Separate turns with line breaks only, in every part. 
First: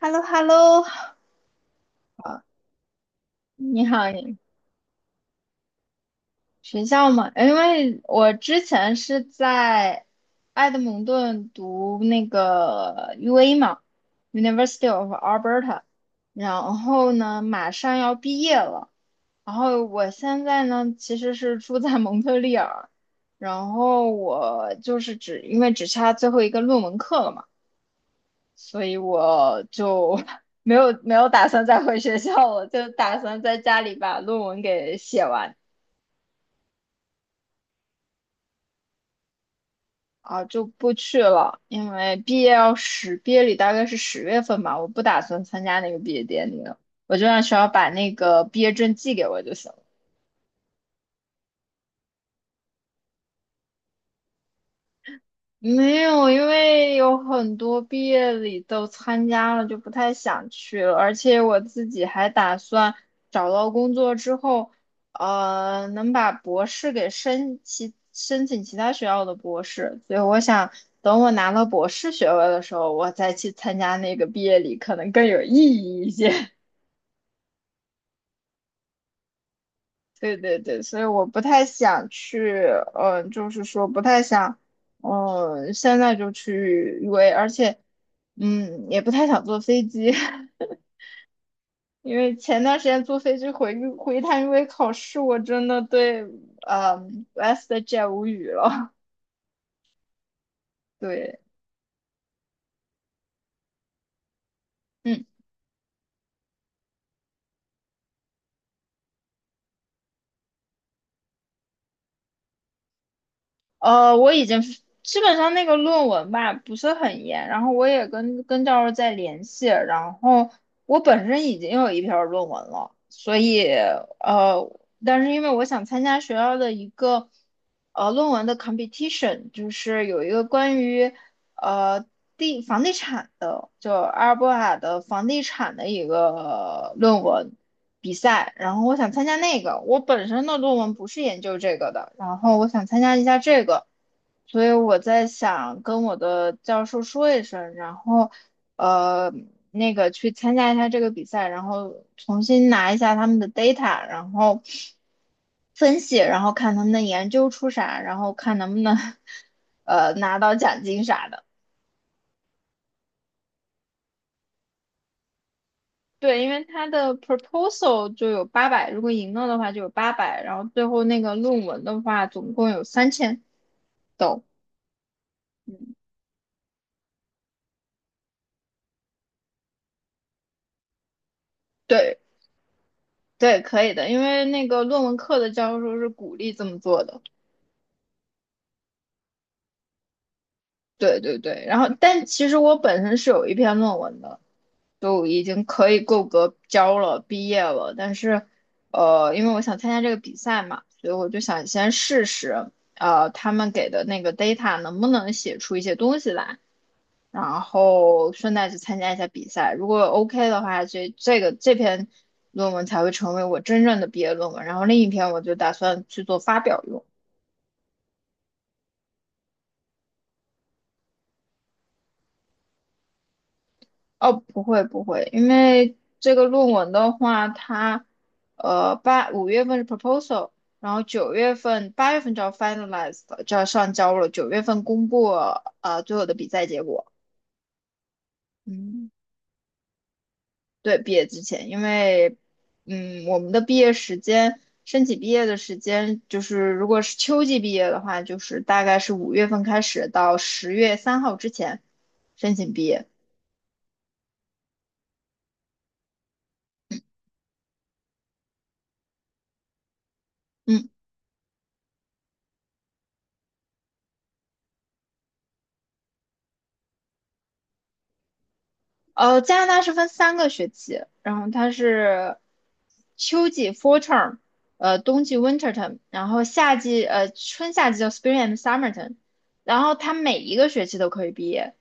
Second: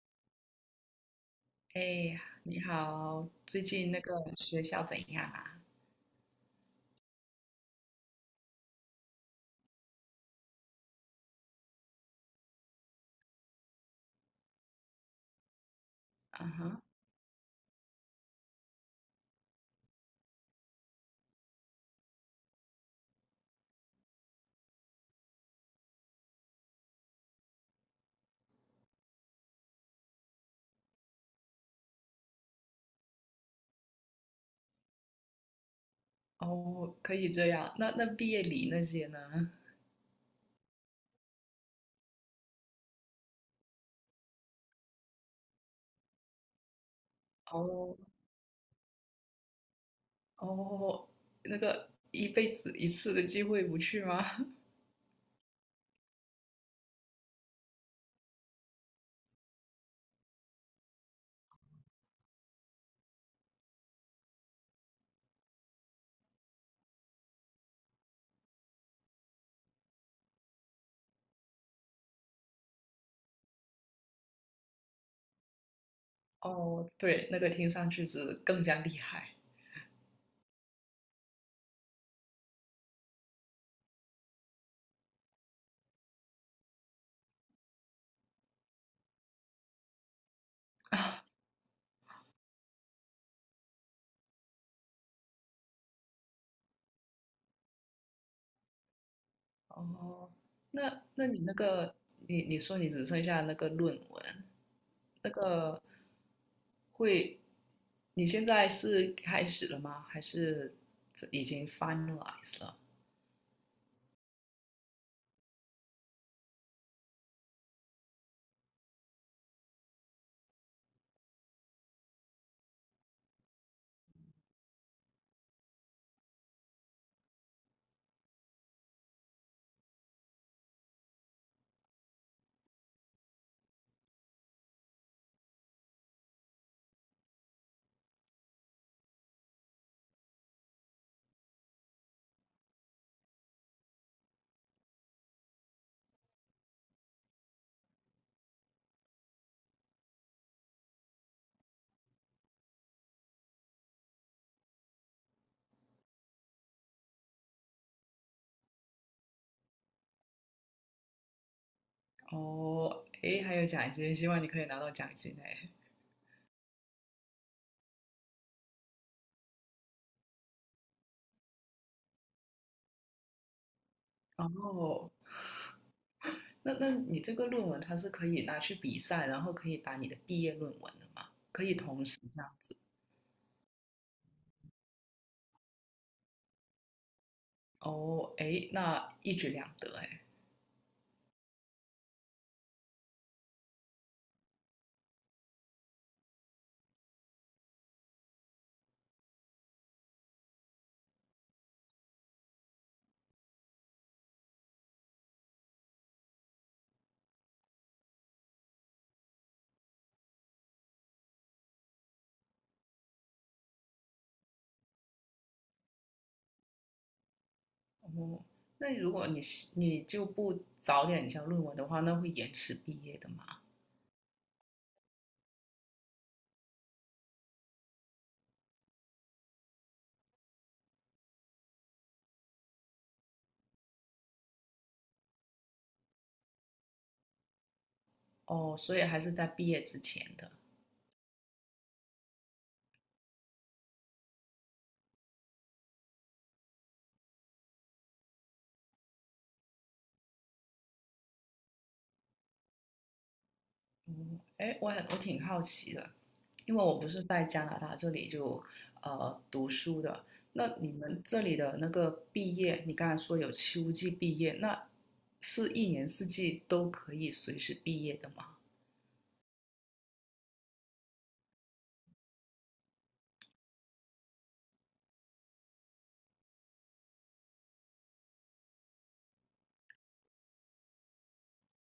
h e l l o h e l l o
哎，你好，最
你
近
好，你
学校怎样啊？
学校吗？因为我之前是在埃德蒙顿读那个 UA 嘛，University of Alberta，
啊
然
哈。
后呢，马上要毕业了。然后我现在呢，其实是住在蒙特利尔，然后我就是只因为只差最后一个论文课了嘛。所以我就 没有打算再回学校了，就打算在家里把论文给写完
哦，可以这样。那毕业礼那些呢？
啊，就不去了，因为毕业礼大概是十月份吧，我不打算参加那个毕业典礼了，我就让学校把
哦
那个毕业证寄给我就行。
哦，那个一辈子一次的机会不去吗？
没有，因为有很多毕业礼都参加了，就不太想去了。而且我自己还打算找到工作之后，能把博士给申请其他学校的博士。所以我想等我拿到博士学位的时候，我再去参加那个毕业礼，可能更有意义一些。
哦，对，那个听上去是更加厉害。
对对对，所以我不太想去，就是说不太想，现在就去 UA，而且，也不太想坐飞机，因为前段时间坐飞机回一趟 UA 考试，我真的对，w e s t j e t 无语了。
哦，那
对，
你那个，你说你只剩下那个论文，
嗯。
那个会，你现在是开始了吗？还是已经 finalize 了？
我已经基本上那个论文吧不是很严，然后我也跟教授在联系，然后我本身已经有一篇论文了，所以呃，但是因为我想参加学校的一个论文的 competition，就是有一个关于呃房地产的，就阿尔伯塔的房地产的一个论文，比赛，然后我想参加那个。我本身的论文不是研究这个的，然后我想参加一下这个，所以我在想跟我的教授说一声，然后呃去参加一下这个比赛，然后重新拿一下他们的 data，然后分析，然后看他们的研究出啥，然后看能不能 拿到奖金啥的。
哦，诶，还有奖金，希望你可以拿到奖金诶。
对，因为他的 proposal 就有八百，如果赢了的话就有八百，然后最后那个论文的话总共有3000都，
哦，
嗯，
那你这个论文它是可以拿去比赛，然后可以打你的毕业论文的吗？可以同
对
时这样子。
对，可以的，因为那个论文课的教授是鼓励这么做的，
哦，诶，那一举两得诶。
对对对，然后但其实我本身是有一篇论文的，就已经可以够格交了，毕业了，但是因为我想参加这个比赛嘛，所以我就想先试试，他们给的那个 data 能不能写出一些东西来。然后顺带去参加一下比赛。如果 OK 的话，这篇论文才会成为我真正的毕业论文。然后另一篇我就打算去做发表用。
哦，那如果你是你就不早点交论文的话，那会延迟毕业的嘛？
哦，不会不会，因为这个论文的话，它五月份是 proposal，然后九月份八月份就要 finalize 了，就要上交了，九月份公布最后的比赛结果。
哦，所以
嗯。
还是在毕业之前的。
对，毕业之前，因为，我们的毕业时间，申请毕业的时间，就是如果是秋季毕业的话，就是大概是五月份开始到10月3号之前申请毕业。
哎，我挺好奇的，因为我不是在加拿大这里就读书的。那
嗯，
你们这里的那个毕业，你刚才说有秋季毕业，那是一年四季都可以随时毕业的吗？
加拿大是分三个学期，然后它是秋季 （fall term），冬季 （winter term），然后夏季，春夏季叫 spring and summer term，然后它每一个学期都可以毕业。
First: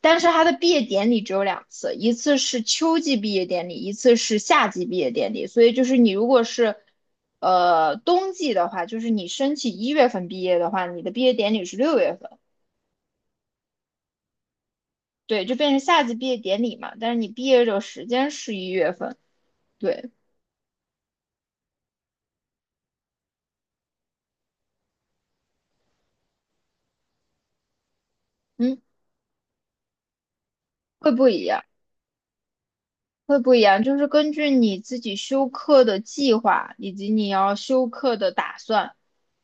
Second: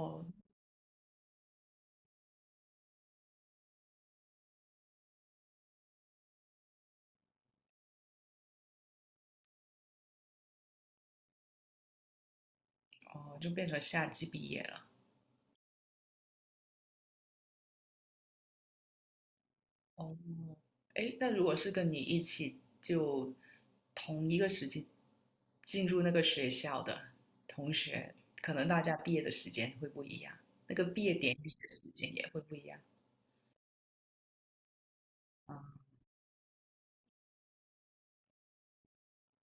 但是他的毕业典礼只有两次，一次是秋季毕业典礼，一次是夏季毕业典礼。所以就是你如果是，冬季的话，就是你申请一月份毕业的话，你的毕业典礼是六月份，
哦，就变成夏季毕业了。
对，就变成夏季毕业典礼嘛。但是你毕业的时间是一月份，对，
哦，哎，那如果是跟你一起就同一个时期进入那个学校的同学，可能
嗯，
大家毕业的时间会不一样，那个毕
会
业
不
典
一
礼
样，
的时间也会不一样。
会不一样，就是根据你自己修
啊。
课的计划以及你要修课的打算。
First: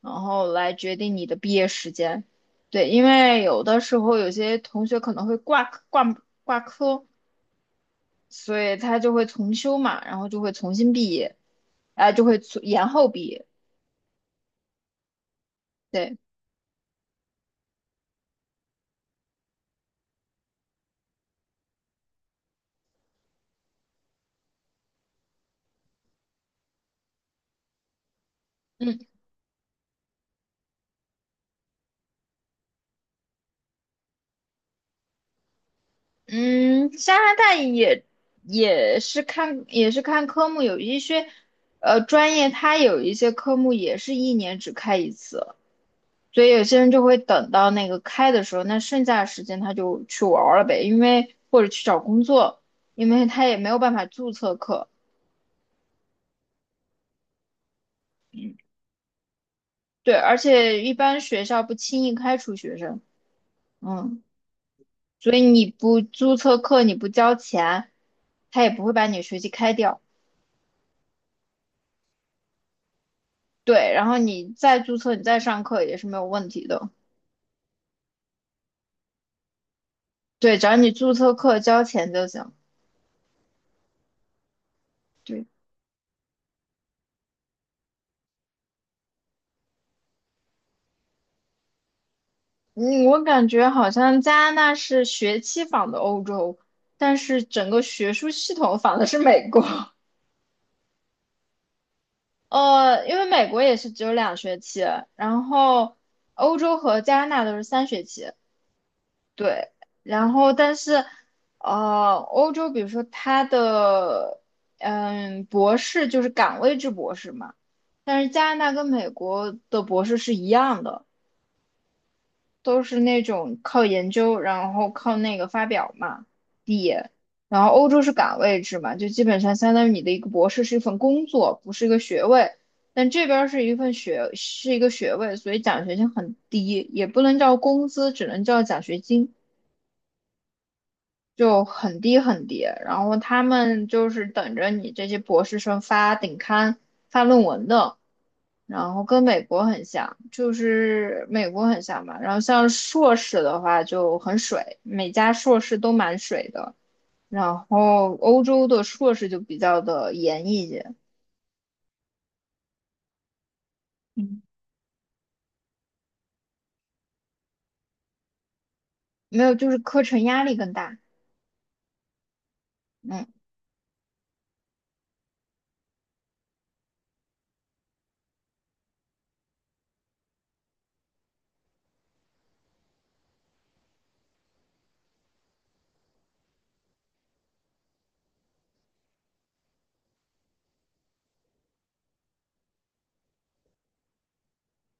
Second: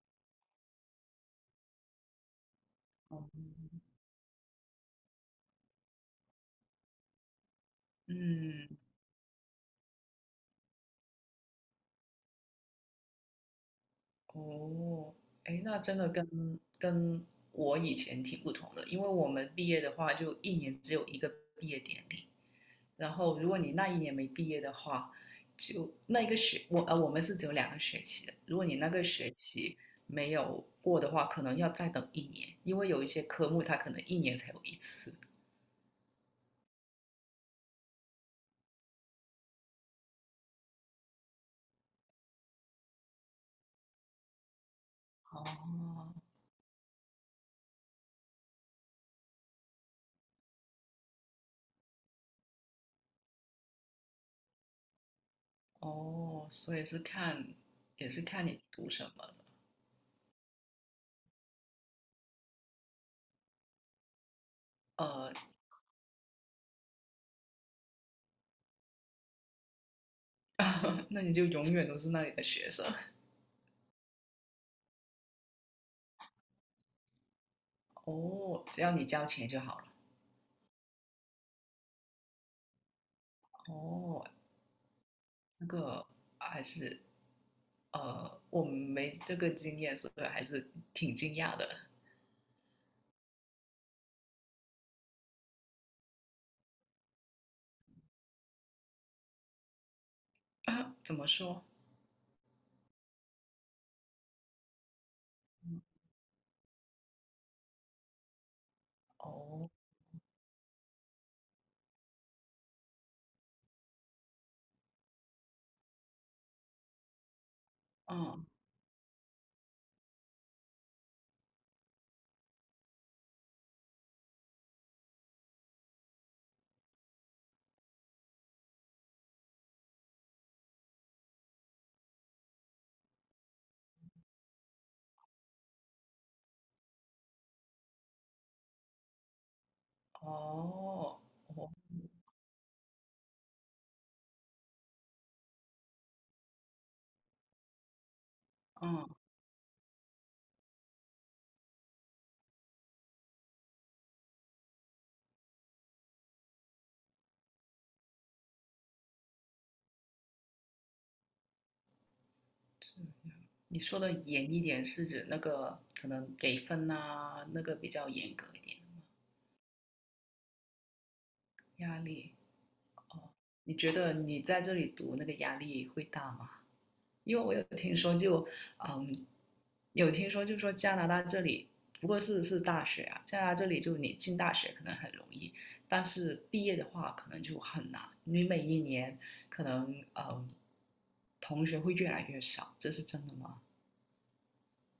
然后来决定你的毕业时间。对，因
哦。
为有的时候有些同学可能会挂科挂科，所
嗯。
以他就会重修嘛，然后就会重新毕业，啊，就会延后毕业。
哦，哎，那真的
对，
跟我以前挺不同的，因为我们毕业的话，就一年只有一个毕业典礼，然后如果你那一年没毕业的话，就那一个学，我,我们是只有两个学期的，如果你那
嗯
个学期没有过的话，可能要再等一年，因为有一些科目它可能一年才有一次。
嗯，加拿大也是看科目，有一些专业它有一些科目也是一年只开一次。
哦。
所以有些人就会等到那个开的时候，那剩下的时间他就去玩儿了呗，因为或者去找工作，因为他也没有办法注册课。
哦，所以是看，也是看你读什么
对，而且一般学校不轻易开除学生，嗯，所
呃。
以你不注册课，你不交钱，他也不会把你学籍开掉。
那你就永远都是那里的学生。
对，然后你再注册，你再上课也是没有问题的。
哦，只要你交钱就好了。
对，只要你注册课交钱就行。
哦，
对。
这个还是我没这个经验，所以还是挺惊讶的。
嗯，我感觉好像加拿大是学期仿的欧洲，但是整个学术系统仿的是美国。
啊，怎么说？
因为美国也是只有两学期，然
嗯。
后欧洲和加拿大都是三学期。对，
哦。
然后但是，欧洲比如说它的博士就是岗位制博士嘛，但是
嗯。
加拿大跟美国的博士是一样的。都是那种靠研究，然后靠那个发表嘛，毕业。然后欧洲是岗位制嘛，就基本上相当于你的一个博士是一份工作，不是一个学位。但这边儿是一份学，是一个学位，所以奖学金很低，也不能叫工资，只能叫奖学金。
哦。
就
哦。
很低很低，然后他们就是等着你这些博士生发顶刊、发论文的，然
嗯。
后
嗯，
跟美国很像，就是美国很像吧。然后像硕士的话就很水，每家硕士都蛮水的。然后欧洲的硕士就比较的严一些，
你说的
嗯，
严一点是指那个可能给分啊，那个比较严格一点。
没有，就是课程压力更大，
压力。
嗯，
哦，你觉得你在这里读那个压力会大吗？因为我有听说就，嗯，有听说就说加拿大这里，不过是大学啊，加拿大这里就你进大学可能很容易，但是毕业的话可能就很难。你每一年可能嗯，同学会越来越少，这是真的吗？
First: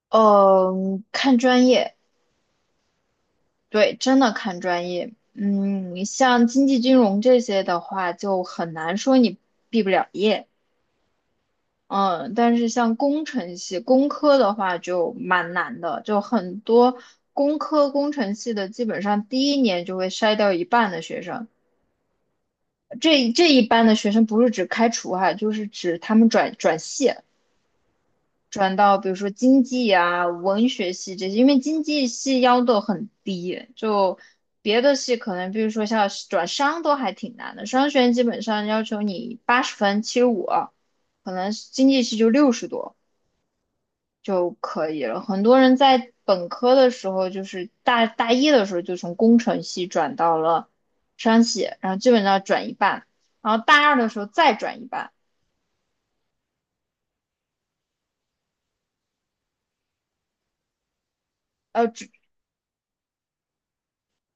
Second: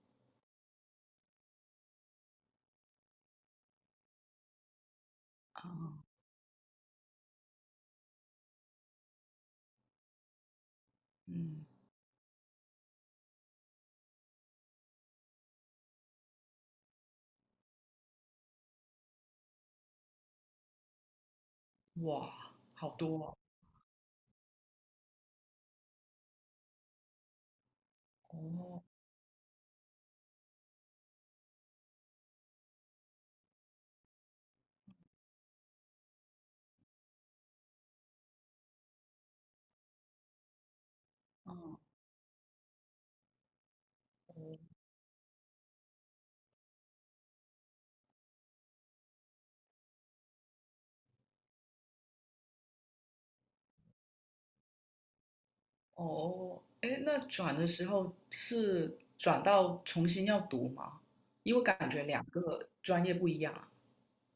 呃，看专业，对，真的看专业。嗯，像经济金融这些的话，就很难说你毕不了业。
嗯。
嗯，但是像工程系、工科的话就蛮难的，就很多工科、工程系的，基本上第一年就会筛掉一半的学生。
哇，好
这
多。
这一半的学生不是指开除哈，就是指他们转系。转
哦。
到比如说经济啊、文学系这些，因为经济系要求很低，就别的系可能，比如说像转商都还挺难的，商学院基本上要求你80分、75，可能
哦。
经济系就60多就
嗯。
可以了。很多人在本科的时候，就是大一的时候就从工程系转到了商系，然后基本上转一半，然后大二的时候再转一半。
哦，哎，那转的时候是转到重新要读吗？因为我感觉
呃
两个专业不一样啊。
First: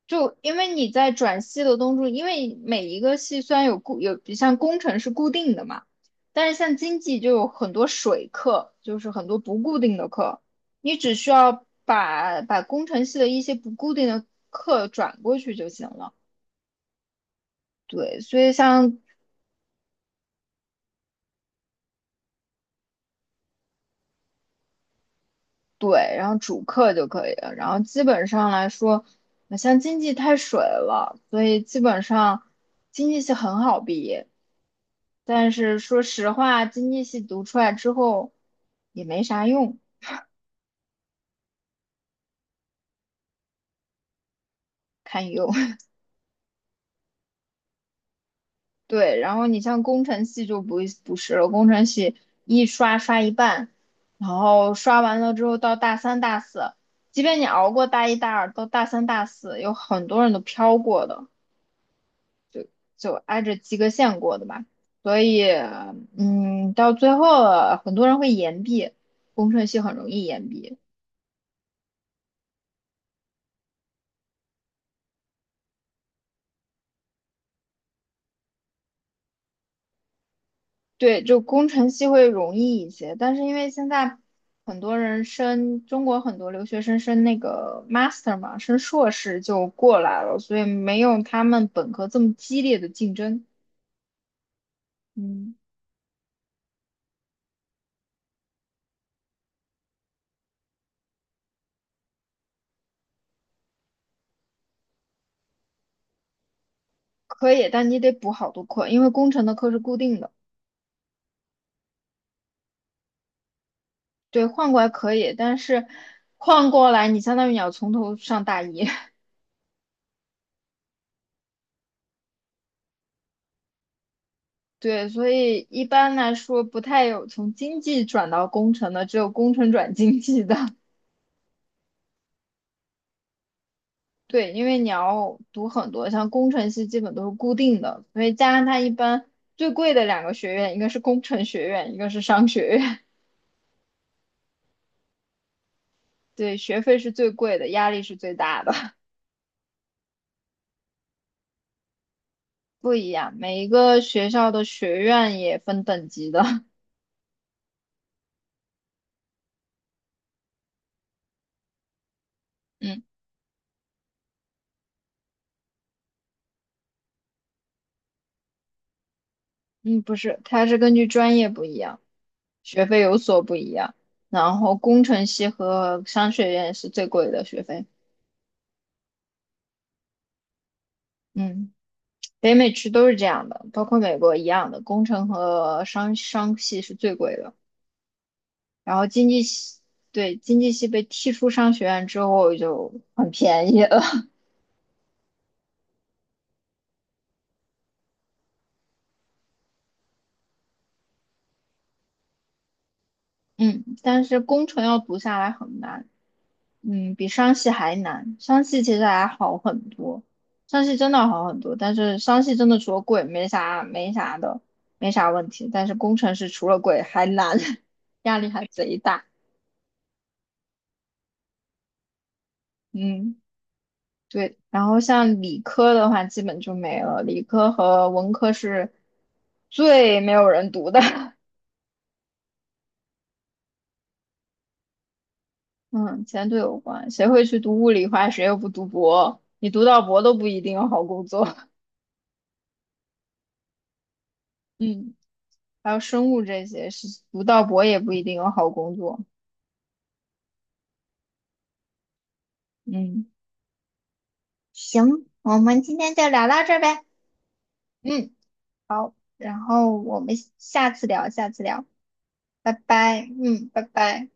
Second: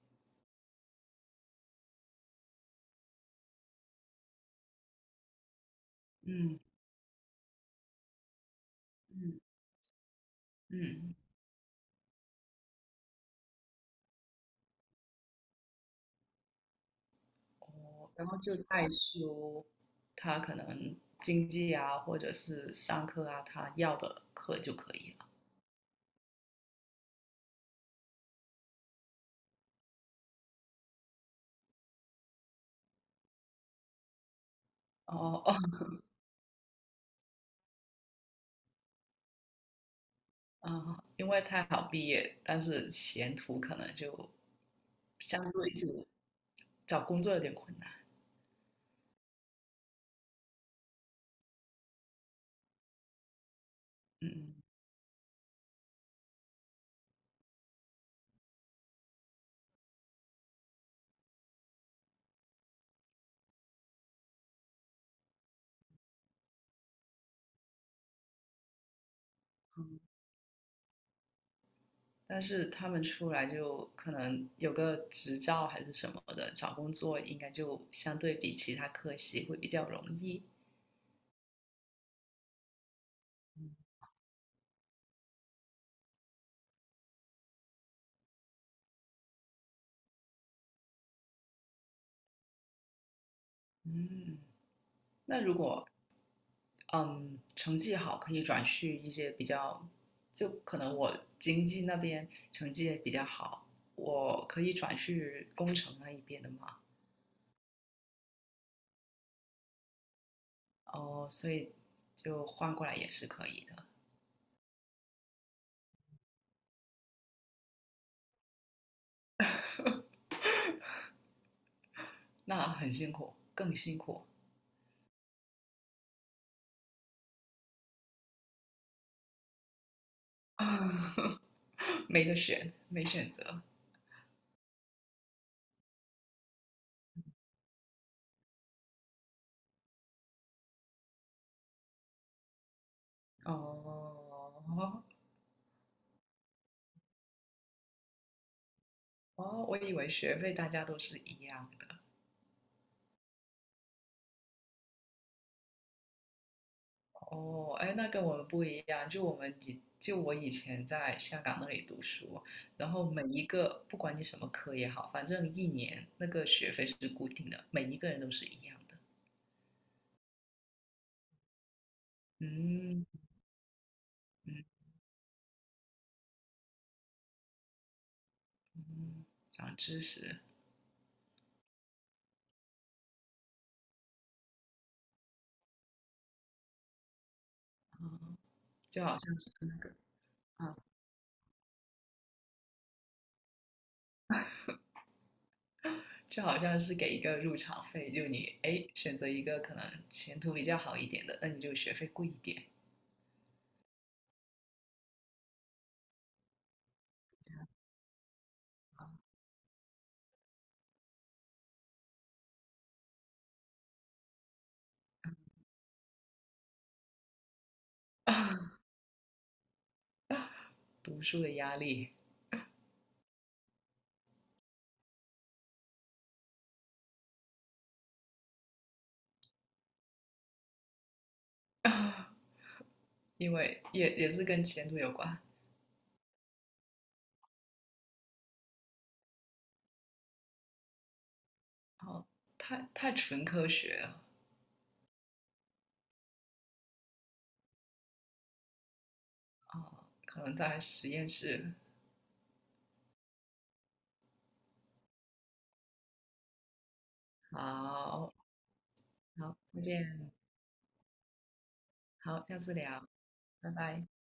就因为你在转系的东西，因为每一个系虽然有固有，像工程是固定的嘛，但是
嗯。
像经济就有很多水课，就是很多
嗯。
不固定的课，你
嗯。
只需要把工程系的一些不固定的课转过去就行了。
哦，
对，
然后
所以
就再
像
修他可能经济啊，或者是上课啊，他要的课就可以了。
对，然后主课就可以了，然后基本上来说，像经济太水了，所以基本上经济系很好毕业。
哦
但
哦。
是说实话，经济系读出来之后也没啥用，
啊，因为太好毕业，但是前途可能就
堪忧。
相对 就找工作有点困难。
对，然后你像工程系就不是了，工程系一刷刷一半，然
嗯。
后刷完了之后到大三大四，即便你熬过大一大二，到大三大四有很多人都飘过的，就挨着及格线过的吧。所以，嗯，到最后很多人会延毕，工程系很
嗯。
容易延毕。
但是他们出来就可能有个执照还是什么的，找工作应该就相对比其他科系会比较容易。
对，就工程系会容易一些，但是因为现在很多人升，中国很多留学生升那个 master 嘛，升硕士就过来了，所以没有他们本科这么激烈的竞争。
嗯，那如
嗯，
果嗯成绩好，可以转去一些比较，就可能我经济那边成绩也比较好，我可以转去工程那一边的嘛。
可以，但你得补好多课，因为工程的课是固定的。
哦，所以就换过来也是可以的。
对，换过来可以，但是换过来你相当于你要从头上大一。
那很辛苦，更辛苦。
对，所以一般来说不太有从经济转到工程的，只有工程转经济的。
没得选，没选择。
对，因为你要读很多，像工程系基本都是固定的，所以加上它一般最贵的两个学院，一个是工程学院，一个是商学院，
哦。
对，学费是最贵的，压力是最大的，
哦，我以为学费大家都是一样的。
不一样。每一个学校的学院也分等级的，
哦，哎，那跟我们不一样，就我以前在香港那里读书，然
嗯
后每一个不管你什么科也好，反正一年那个学费是固定的，每一个人都是一样的。
嗯，不是，它是根据专业不一样，学费有
嗯。
所不一样。然
嗯。
后工程系和商学院是最贵的学费，
嗯，长知识。
嗯。北美区都是这样的，包括美国一样的，工程和商系是最贵的。然
就
后
好
经
像
济
是那
系，
个。
对，经济
啊，
系被踢出商学院之后就很便宜了。
就好像是给一个入场费，就你哎选择一个可能前途比较好一点的，那你就学费贵一点。
嗯，但是工程要读下来很难，嗯，比商系还难。商系其实还 好很多，商系真的好很多，但是商系真的除了贵没啥的，没啥问题。但是工程是除了贵还难，压力还
啊。
贼大。
读书的压力。
嗯，对。然后像理科的话，基本就没了，理科和文科是最没有人读的。
因为也是跟前途有关。
嗯，钱途有关。谁会去读物理化？谁又不读博？你读到博都不一定有好工作。
然后太纯科学了。
嗯，还有生物这些是读到博也不一定有好工作。
啊，可能在实验室。
嗯行，我们今天就聊到这儿呗。嗯，
好。好，
然
再
后我
见。
们下次聊，下次聊，
好，下
拜
次聊。
拜。嗯，
拜
拜
拜。
拜。